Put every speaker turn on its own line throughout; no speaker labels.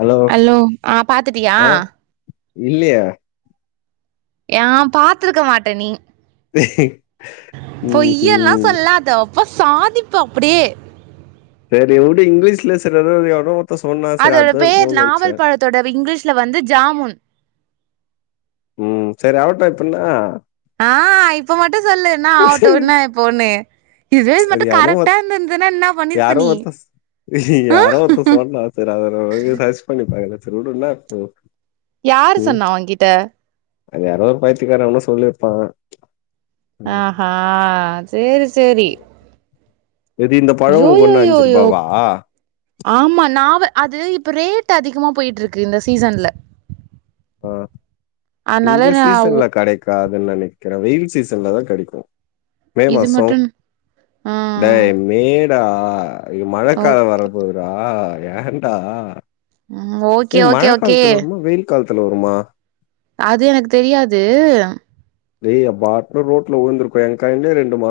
hello
ஆ பாத்துட்டியா
இல்லீயே
ஏ பாத்துருக்க மாட்ட நீ
[unintelligible]
பொய்யெல்லா
ம்ஹும்
சொல்லாத அப்ப சாதிப்ப அப்டியே
செரி வுடு இங்கிலீஷ்ல சிலரது யாரோ ஒருத்தே சொன்னா செரி அதா இருக்குமோனு நென்ச்சே
தொடர் இங்கிலீஷ்ல வந்து ஜாமூன்
ம் செரி அவ ட்ரை பண்ண
ஆ இப்ப மட்டு சொல்லு நா ஆவட்டு விடுனா இப்போனு இதுவே இது
அது
மட்டு
யாரோ
கரெக்டா
ஒருத்
இருந்திருந்துன்னா என்ன பண்ணிருப்ப
யாரோ
நீ
ஒருத்தன்
ஆ
யாரோ ஒருத்தே சொன்னா செரி அத உனக்கு சர்ச் பண்ணி பாக்கல செரி வுடு இன்ன இப்போ
யாரு
ம்
சொன்னா ஒகிட்ட
அது யாரோ ஒரு பைத்திக்கார எவனோ சொல்லிருப்பா
ஆஹ சேரி சேரி
எது இந்த பழோ உனக்கு ஒண்ணு அஞ்சு
யோயோயோயோ
ருபாவா
ஆமா நாவ அது இப்ப ரேட் அதிகமா போயிட்டு இருக்கு இந்த சீசன்ல
அ இந்த
அதனால நா
சீசன்ல கெடைக்காதுன்னு நெனக்கிற வெயில் சீசன்ல தா கெடைக்கு மே
இது
மாசோ
மட்டு ஆ
டைம் மேடா
ஓ
மழக்காலோ வர போதுடா ஏன்டா
ம் ஓகே
ஏ மழ
ஓகே ஓகே
காலத்துல வருமா வெயில் காலத்துல வருமா
அது எனக்கு தெரியாது
டேய் எ பாட்டுனு ரோட்ல உழுந்துருப்ப எ கண்ணு ரெண்டு [unintelligible]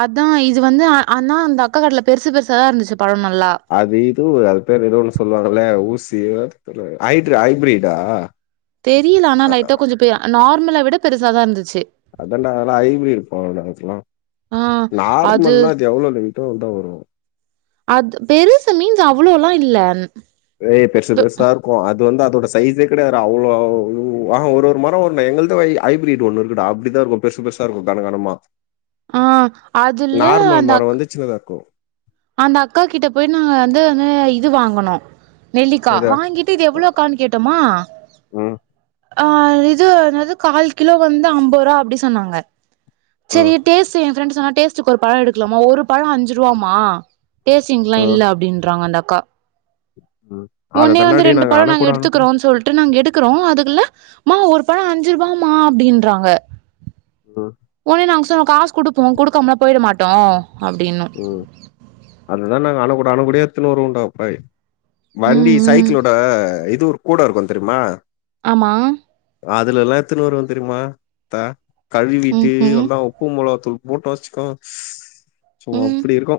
அதா இது வந்து ஆனா அந்த அக்கா கடைல பெருசு பெருசாதா இருந்துச்சு பழம் நல்லா
அது இது அது பேர் எதோ ஒன்னு சொல்வாங்கல ஊசியோ அது பேரு ஹய்ட்ரு ஹய்பீரீட் ஆ
தெரில ஆனா லைட்டா கொஞ்ச பெ நார்மல விட பெருசாதா இருந்துச்சு
அதன்டா அதல்லா ஹைபிரீட்
ஆ
[unintelligible] நார்மல்னா அது எவ்ளோ டு வந்தா வரு
அது பெருசு மீன்ஸ் அவ்ளோல்லா இல்ல
ஏ பெருசு
து
பெருசா அது வந்து அதோட சைஸே கிடையாது டா அவ்ளோ ஒரு ஒரு மரோ வருடா எங்கள்தூ ஹைபிரிட் ஒன்னு இருக்கு டா இப்டி தா இருக்கு பெருசு பெருசா இருக்கு கனகனமா
ஆ அதுல
நார்மல்
அந்த
மரம்
அக்
வந்து சின்னதா இருக்கு
அந்த அக்கா கிட்ட போய் நா வந்து இது வாங்கனு நெல்லிக்கா
எத
வாங்கிட்டு இது எவ்ளோ கானு கேட்டோமா
ம்
இது என்னது கால் கிலோ வந்து அம்பது ரூபா அப்டினு சொன்னாங்க சரி
ம்
டேஸ்ட் எ ஃபிரண்ட் சொன்னா டேஸ்டுக்கு ஒரு பழோ எடுக்கலாமா ஒரு பழோ அஞ்சு ருவாமா டேஸ்டிங்ல
ம்
இல்ல அப்டின்றாங்க அந்த அக்கா
ம் அத
ஒன்னே வந்து
தண்டாடி
ரெண்டு பழோ நாங்க
அணக்கூட அணக்கூட
எடுத்துக்கறோனு சொல் ட்டு நாங்க எடுக்குறோ அதுக்குள்ள மா ஒரு பழோ அஞ்சு ருபா மா அப்டின்றாங்க
ஒ
ஒனே நாங்க சொன்னோ காசு குடுப்போ குடுக்காமலா போய்ட மாட்டோ அப்டின்னோ
ம் அதுதா நாங்க அண்ணகூட அண்ணகூடயா எத்துன்னுவருவோ டா பாய் வண்டி
ம் ம்
சைக்கிளோட இது ஒரு கூட இருக்கு தெரிமா
ஆமா
அதுல எல்லா எத்துன்னு வருவ தெரிமா தா
ம்
கழுவிட்டு
ம்
நல்லா உப்பு மொளா தூள் போட்டா வச்சுக்கா சும்மா
ம்
அப்டி இருக்கு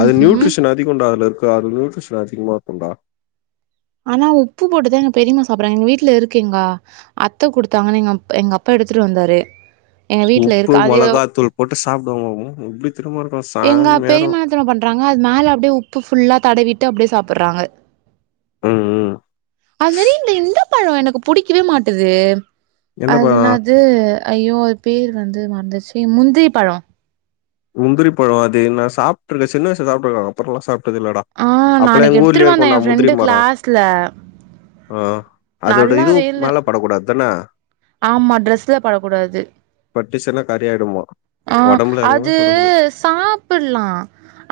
அது
ம்
நியூட்ரிஷனா அதிகோன்டா அதுல இருக்க நியூட்ரிசன் அதிகமா இருக்குன்டா
ஆனா உப்பு போட்டுதா எங்க பெரிமா சாப்பட்றாங்க எங்க வீட்ல இருக்கீங்கா அத்த குடுத்தாங்கன்னு எங்க அப் எங்க அப்பா எடுத்துட்டு வந்தாரு எங்க வீட்ல
உப்பு
இருக்க அது
மொளகாத்தூள் போட்டு சாப்டுவாங்க [unintelligible] ப்டி திருமணகாஸ்
எங்க பெரிமா என்னதெரிமா பண்றாங்க அது மேல அப்டே உப்பு ஃபுல்லா தடவிட்டு அப்டே சாப்பட்றாங்க
ம் ம்
அது மேரி இந்த இந்த பழோ எனக்கு புடிக்கவே மாட்டுது
எந்த பழோ
அதனா வந்து ஐயோ அது பேர் வந்து மறந்திருச்சே முந்திரி பழோ
முந்திரிபழோ அதைய நா சாப்பிட்டுருக்கே சின்ன வயசுல சாப்பிட்டு இருக்கே அப்புறோல்லா சாப்பிட்டது இல்லடா
ஆ
அப்பல்லா
நாளைக்கு
எங்க ஊர்லயே
எடுத்துட்டு வந்தே
இருக்குண்டா
என்
முந்திரி
ஃப்ரெண்டு
மரோ
கிளாஸ்ல
ஆ அதோட இதுவு
நல்லாவே இல்ல
மேல படக் கூடாது தானே
ஆமா டிரெஸ்ல படக்கூடாது
பட்டுச்சுன்னா கரியாயிடுமா
ஆ
ஒடம்புல எங்கயுமே
அது
படக்கூடாது
து சாப்பிடலா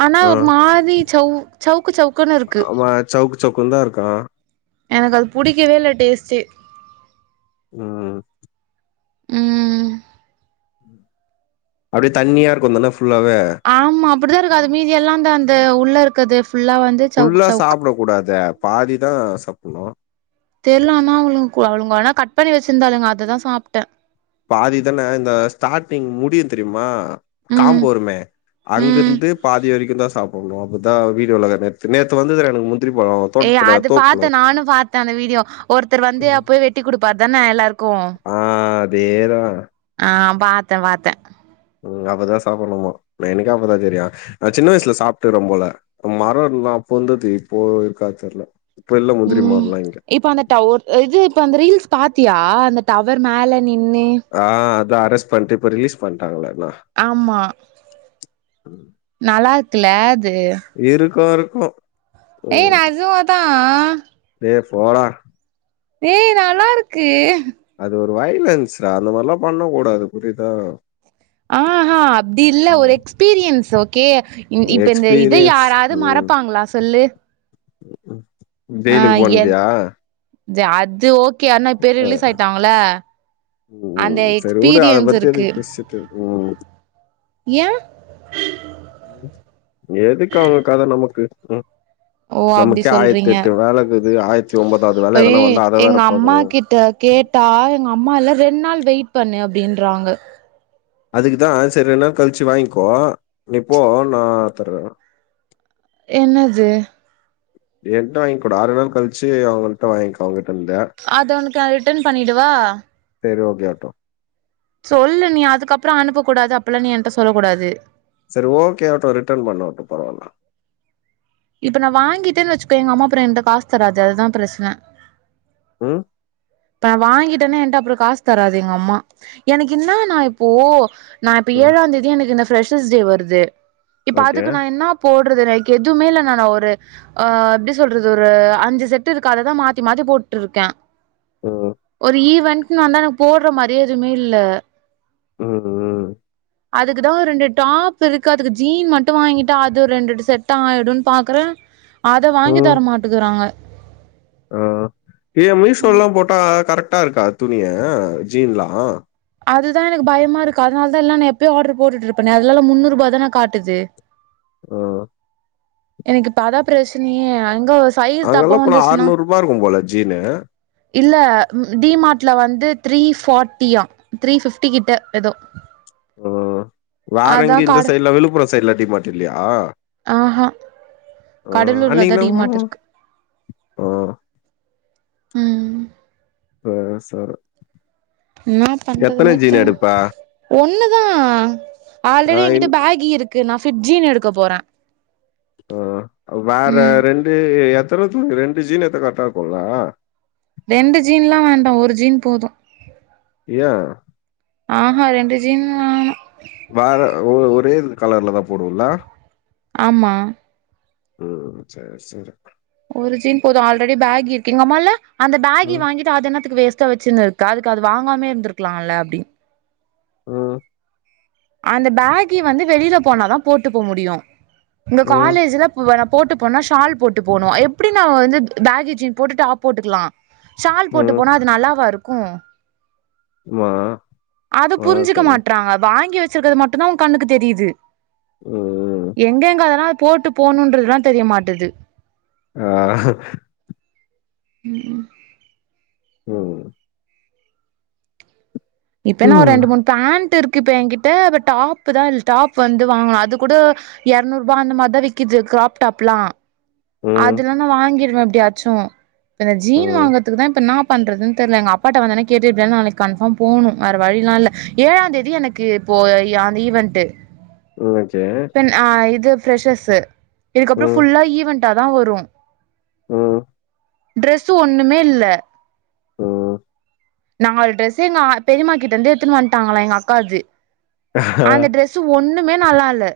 ஆனா
ஆ
ஒரு மாதிரி சவு சவுக்கு சவுக்குன்னு இருக்கு
ஆமா சவுக்கு சவுக்குனு தா இருக்கா
எனக்கு அது புடிக்கவே இல்ல டேஸ்ட்டு
உம்
ஆ
அப்படியே தண்ணியா இருக்குந்தானே ஃபுல்லாவே
ஆமா அப்படிதா இருக்கு அது மீதி எல்லா தா அந்த உள்ள இருக்குது ஃபுல்லா வந்து சவுக்கு
ஃபுல்லா
சவுக்கு
சாப்பிட கூடாது பாதிதா சாப்பிடணு
தெரில ஆனா அவளுக்கு அவளுங்க ஆனா கட் பண்ணி வச்சிருந்தாலுங்க அததா சாப்பிட்டே
பாதிதானே இந்த ஸ்டார்ட்டிங் முடியு தெரியுமா
ம்
காம்பு வறுமே
ம்
அங்கிருந்து பாதி வரைக்கு தா சாப் போனோ அப்பதா வீடியோல நேத்து நேத்து வந்தது எனக்கு முந்திரி பழோ
ஏய்
தோட்டத்துல
அது பாத்தே
தோப்புல
நானு பாத்தே அந்த வீடியோ ஒருத்தர் வந்து
ம்
அப் போய் வெட்டி குடுப்பார் தானே எல்லாருக்கு
ஆ அதே தா
ஆ பாத்தே பாத்தே
உம் அப்பதா சாப்பிடணுமா எனக்கே அப்பதா தெரியு நா சின்ன வயசுல சாப்பிட்டுடறன் போல மரோ இருந்தது அப்போ இருந்தது இப்போ இருக்கா தெரில
உம் இப்ப அந்த டவர் இது இப்போ அந்த ரீல்ஸ் பாத்தியா அந்த டவர் மேலே நின்னு
ஆ அதா அரஸ் பண்ட்டு இப்ப ரிலீஸ் பண்ணிட்டாங்களே அதா
ஆமா நல்லா இருக்குல அது
இருக்கு இருக்கு
ஏ நெஜமாதா
டேய் போடா
ஏ நல்லா இருக்கு
அது ஒரு வைலன்ஸ் அந்த மாரிலா பண்ண கூடாது புரியுதா
ஆ ஆ அப்படி இல்ல ஒரு
ம்
எக்ஸ்பீரியன்ஸ் ஓக்கே இப்ப இந்த இதை
எக்ஸ்பீரியன்ஸ்
யாராவது
ம்
மறப்பாங்களா சொல்லு ஆ
ஜெயிலுக்கு
ய
போனதியா
அது ஓ கி அண்ணா இப்பரு
அ
ரிலீஸ் ஆயிட்டாங்கள
ம் ம்
அந்த
சரி வுடு அத
எக்ஸ்பீரியன்ஸ்
பத்தி
இருக்கு
[unintelligible]
ஏ
எதுக்கு அவங்க கத நமக்கு உம்
ஓ அப்டி
நமக்கே ஆயிரத்தி
சொல்றீங்க
எட்டு வேலையிக்குது ஆயிரத்தி ஒன்பதாவது வேல எதனா வந்தா அத வேற பாக்கணு
டா கே ட்டா எங்க அம்மா எல்லா ரெண்டு நாள் வெயிட் பண்ணு அப்டின்றாங்க
அதுக்கு தா சரி ரென்னா கழிச்சி வாங்கிக்கோ நீப்போ நா தர்றேனா
என்னது
என்ட்ட வாங்க்கோ டா ஆறு நாள் கழிச்சு அவங்கள்ட்ட வாங்கிக்கோ அவங்ககிட்ட இருந்து
அத உனக்கு அ ரிட்டன் பண்ணிடவா
செரி ஓகே ஆவ்டோ
சொல்லு நீ அதுக்கப்பறோ அனுப்ப கூடாது அப்பில்லா நீ என்ட்ட சொல்ல கூடாது
செரி ஓகே ஆடோ ரிட்டன் பண்ணடோ பரவால்ல
இப்ப நா வாங்கிட்டனு வெச்சுக்கோயே எங்க அம்மாப்பறோ என்ட்ட காசு தராது அதுதா பிரச்சன
ம்
இப்ப நா வாங்கிட்டனா என்ட்ட அப்றோ காசு தராது எங்க அம்மா எனக்கு இன்னானா இப்போ நா இப்ப
ம்
ஏழாந் தேதி எனக்கு இந்த ஃப்ரெஷர்ஸ் டே வர்து இப்ப
ஓகே
அதுக்கு நா என்னா போட்றது லைக்கு எதுவுமே இல்ல நானா ஒரு ஆ எப்டி சொல்றது ஒரு அஞ்சு செட்டு இருக்கு அததா மாத்தி மாத்தி போட்டுட்டு இருக்கே
ம்
ஒரு ஈவென்ட்ன் வந்தா எனக்கு போட்ற மாரியே எதுவுமே இல்ல
ஒஹோ
அதுக்குதா ரெண்டு டாப் இருக்கு அதுக்கு ஜீன் மட்டு வாங்கிட்டா அது ஒரு ரெண்ரெண்டு செட்டா ஆய்ருனு பாக்குற அத வாங்கி தர மாட்டுக்குறாங்க
ஓ ஏ மீஷோ லலா போட்டா கரெக்டா இருக்கா துணியே ஜீன்லா
அதுதா எனக்கு பயமா இருக்கு அதனால தா நா எப்பயோ ஆடர் போட்டுட்ருப்பேனே அதுலலா முன்னூறு ரூபா தான காட்டுது
ஓ
எனக்கு இப்ப அதா பிரச்சனயே அங்க [unintelligible] தப்பா
அங்கெலா போனா
வந்துச்சுன்னா
ஆற்நூ ரூபா இருக்கு போல ஜீனு
இல்ல டிமாட்ல வந்து த்ரீ ஃபாட்டியா த்ரீ ஃபிப்டி கிட்ட எதோ
ஓ வேற எங்கயு இந்த
காடு
சைடு்ல விழுப்புரோ சைட்ல டிமாட் இல்லயா
ஆஹா
ஆ அன்னிகி
கடலூர்லதா டிமார்ட்
நம்மோ
இருக்கு
ஓ
ம்
ஓ செரி
என்னா பண்றதுனே தெர்
எடுப்ப
ஒண்ணுதா
ஆ
ஆல்ரெடி
இன்
என்கிட்ட பேகி இருக் கு நா ஃபிட் ஜீன் எடுக்க போற
உ வேற
ம்
ரெண்டு எத்தன துணி ரெண்டு ஜீன் எட்தா கர்ட்டா இருக்கும்ல
ரெண்டு ஜீன்ல்லா வேண்டா ஒரு ஜீன் போது
ஏ
ஆஹா ரெண்டு ஜீன்
வேற ஓ ஒரேரு கலர்ல தா போடுவல
ஆமா
ம் சேர் சேரி
ஒரு ஜீன் போது ஆல்ரெடி பேகி இருக்கு எங்க அம்மா ல்ல அந்த பேகி
ம்
வாங்கிட் டு அது என்னத்துக்கு வேஸ்டா வெச்சுனுருக்க அதுக்கு அது வாங்காமே இருந்துருக்கலாம்ல அப்டின்
ம்
அந்த பேகி வந்து வெளில போனாதா போட்டு போ முடியு இங்க
ம்
காலேஜ்ல வேனா போட்டு போனா ஷால் போட்டு போனு எப்டி நா வந்து பேகி ஜீன் போட்டு டாப் போட்டுக்ளா ஷால் போட்டு
ம்
போனா அது நல்லாவா இருக்கு
மா
அது புரிஞ்சுக்க
வணக்கங்க
மாட்றாங்க வாங்கி வெச் சுக்கறது மட்டுந்தா உ கண்ணுக்கு தெரியுது
ம்
எங்க எங்க அதனா போட்டு போணுன்றதலா தெரியமாட்டது
ஆ
ம் ம்
ம்
இப்பென்னா ஒரு
ம்
ரெண்டு மூன் பேண்ட் இருக்கு இப்ப என்கிட்ட இப்ப டாப்தா இல் டாப் வந்து வாங்லா அது கூட எரநூறுருபா அந்த மார்தா விக்கிது கிராப் டாப்லா
ம்
அதுலா நா வாங்கிருவே எப்டியாச்சு இப்ப இந்த ஜீன்
ம்
வாங்குறத்துக்குதா இப்பன்னாப் பண்றது தெர்ல எங்கப்பாட்ட வந்தோனே கேட்டு எப்டியாது நாளைக்கி கன்ஃபர்ம் போனு வேறு வழில்லால்ல ஏழாந்தேதி எனக்கு இப்போ அந்த ஈவென்ட்டு
ரிவெஜ்ஜு
அ இது ஃப்ரஸ்ஸர்ஸு இதுக்கப்புறோ
ம்
ஃபுல்லா ஈவென்ட்டாதா வரு
ம்
ட்ரெஸ்ஸு ஒன்னுமேல்ல
ம்
நால் ட்ரெஸ்ஸு எங்க அ பெரிம்மாகிட்டந்து எத்துனு வன்ட்டாங்ளா எங்க அக்காது அந்த ட்ரெஸ் ஸு ஒண்ணுமே நல்லால்ல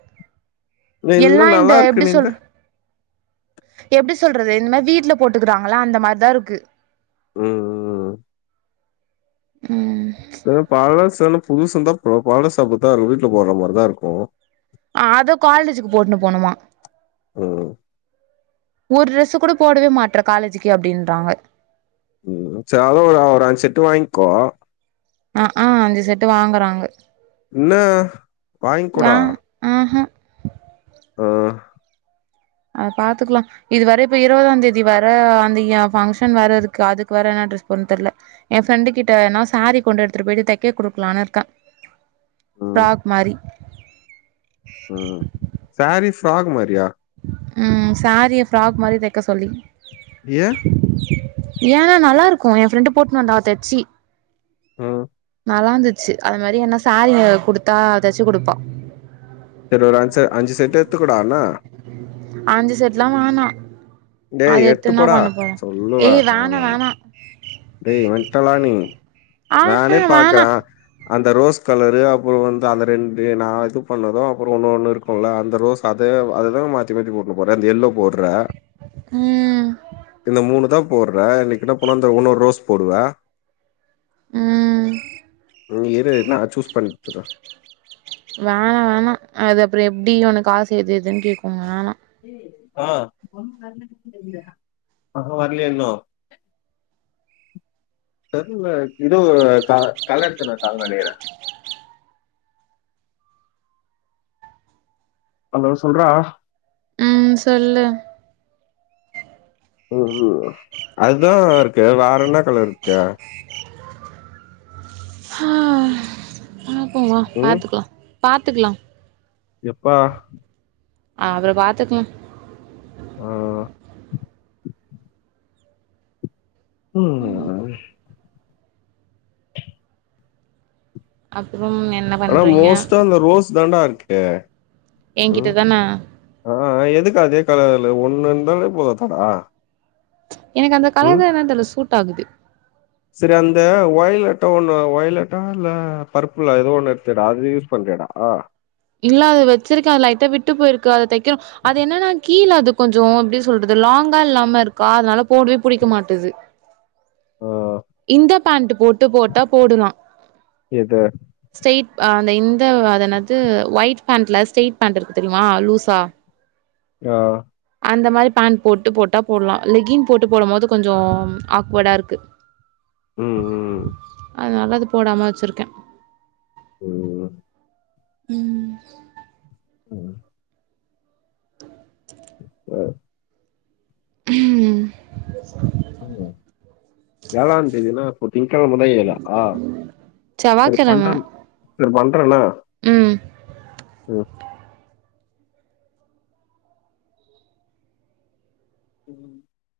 இன்னு
எல்லா இந்த
நல்லா இருக்கு
எப்டி
நீ இந்த
சொல்ற எப்டி சொல்றது இந்த மாரி வீட்ல போட்டுக்கிறாங்ள அந்த மார்தாருக்கு
ம் ம்
ம்
ம் பழசென்ன புதுசுந்தா பழசு அப்டிதாருக்கு வீட்ல போற மாரிதாருக்கு
ஆது காலேஜுக்கு போட்னு போணுமா
உம்
ஒரு ட்ரெஸ் கூட போடவே மாட்ற காலேஜிக்கி அப்டின்றாங்க
ம் ச்ச அளவோட ஒரு அஞ்சு செட்டு வாங்க்கோ
அங்க்கா அஞ்சு செட்டு வாங்குறாங்க
என்னா வாங்க்கொடே
ஆஹ்ஹா
அஹ்
அ பாத்துக்லா இது வர இப்ப இருபதா தேதி வேர அந்த எ ஃபங்ஷன் வேற இருக்கு அதுக்கு வேற என்ன ட்ரெஸ் போடுறதுனு தெர்ல எ ஃப்ரெண்டு கிட்ட வேனா சாரீ கொண்டு எடுத்துட் போய்ட்டு தைக்க குடுக்கலானு இருக்கே
ம்
ஃப்ராக் மாரி
ம் சாரீ ஃப்ராக் மாரியா
ம் சாரீய ஃப்ராக் மாரி தெக்க சொல்லி
ஏ
ஏ நல்லாருக்கு எ ஃப்ரெண்டு போட்னு வந்தா அவ தெச்சி
ம்
நல்லாந்துச்சு அது மாரி என்ன சாரீய குடுத்தா தச்சு குடுப்பா
சரி ஒரு அஞ்சு ச அஞ்சு செட்டு எத்துகொடான்ன
அஞ்சு செட்லா வேணா அது
டேய்
எடுத்து இன்னா
எத்துக்கோடா
பண்ண போறே
சொல்லுவ
ஏய் வேணா
ஆனா
வேணா
டேய் மெண்ட்டலா நீ
ஆஹா
நானே
வேணா
பாக்குறே அந்த ரோஸ் கலரு அப்புற வந்து அந்த ரெண்டு நா இது பண்ணது அப்புறோ இன்னொண்ணு இருக் போல அந்த ரோஸ் அதே அததா மாத்தி மாத்தி போட்டு போற அந்த எல்லோ போட்ற
ம்
இந்த மூணுதா போட்ற இன்னக்கென்ன போனா இந்த ஒன்னொரு ரோஸ் போடுவ
ம்
ம் இரு நா சூஸ் பண்ட்டு சொல்றே
வேணா வேணா அது அப்றோ எப்டி ஒனக் காசு எது எதுன் கேப்பாங்க வேணா
அ அஹ வரலியே இன்னு தெர்ல இதோ க கள எடுத்துனு இருக்காங்கனு நெனக்றே அலோ சொல்றா
ம்ம் சொல்லு
ம் அதுதாருக்கு வேறென்ன கலருக்கி
பாப்போமா
ம்
பாத்துக்லாம் பாத்துக்லாம்
எப்பா
அபுறோ பாத்துக்னு
ஹ ம் அஸ்
அப்புறம் என்
ஆனா மோஸ்டா இந்த ரோஸ் தாண்டா இருக்கு
என்கிட்ட
ம்
தான
ஆ எதுக்கு அதே கலர்ல ஒண்ணு இருந்தாலே போதா தாடா
எனக்கு அந்த கலர் தா என்னனு தெர்ல சூட் ஆகுது
சரி அந்த ஒயலட்டா ஒண்ணு ஒயலட்டா இல்ல பர்பிளா ஏதோ ஒண்ணு எடுத்தடா அது யூஸ் பண்றியாடா
இல்ல அது வச்சிருக்க அது லைட்டா விட்டு போயிருக்கு அத தைக்கணு அது என்னனா கீழ அது கொஞ்சோ எப்படி சொல்றது லாங்கா இல்லாம இருக்கா அதனால போடவே பிடிக்க மாட்டிங்து
ஆ
இந்த பேண்டு போட்டு போட்டா போடலா
எது
ஸ்ரேட் அந்த இந்த அதுதேன்னது ஒயிட் பேண்ல ஸ்ட்ரேட் பேண்ட் இருக்கு தெரியுமா லூஸா
ஆ
அந்த மாரி பேண்டு போட்டு போட்டா போடலா லெகின் போட்டு போடும் போது கொஞ்சோ ஆக்வர்டா இருக்கு
ம் ம்
அதுலான அது போடாம வச்சுருக்கே
ம்
ம்
ஹ
ஹ்ம்
ம் ஏழ ந்தேதினா அப்போ திங்க்கழம தா ஏழா
செவ்வாக்கிழம
செர் பண்றேண்ணா ம் ம்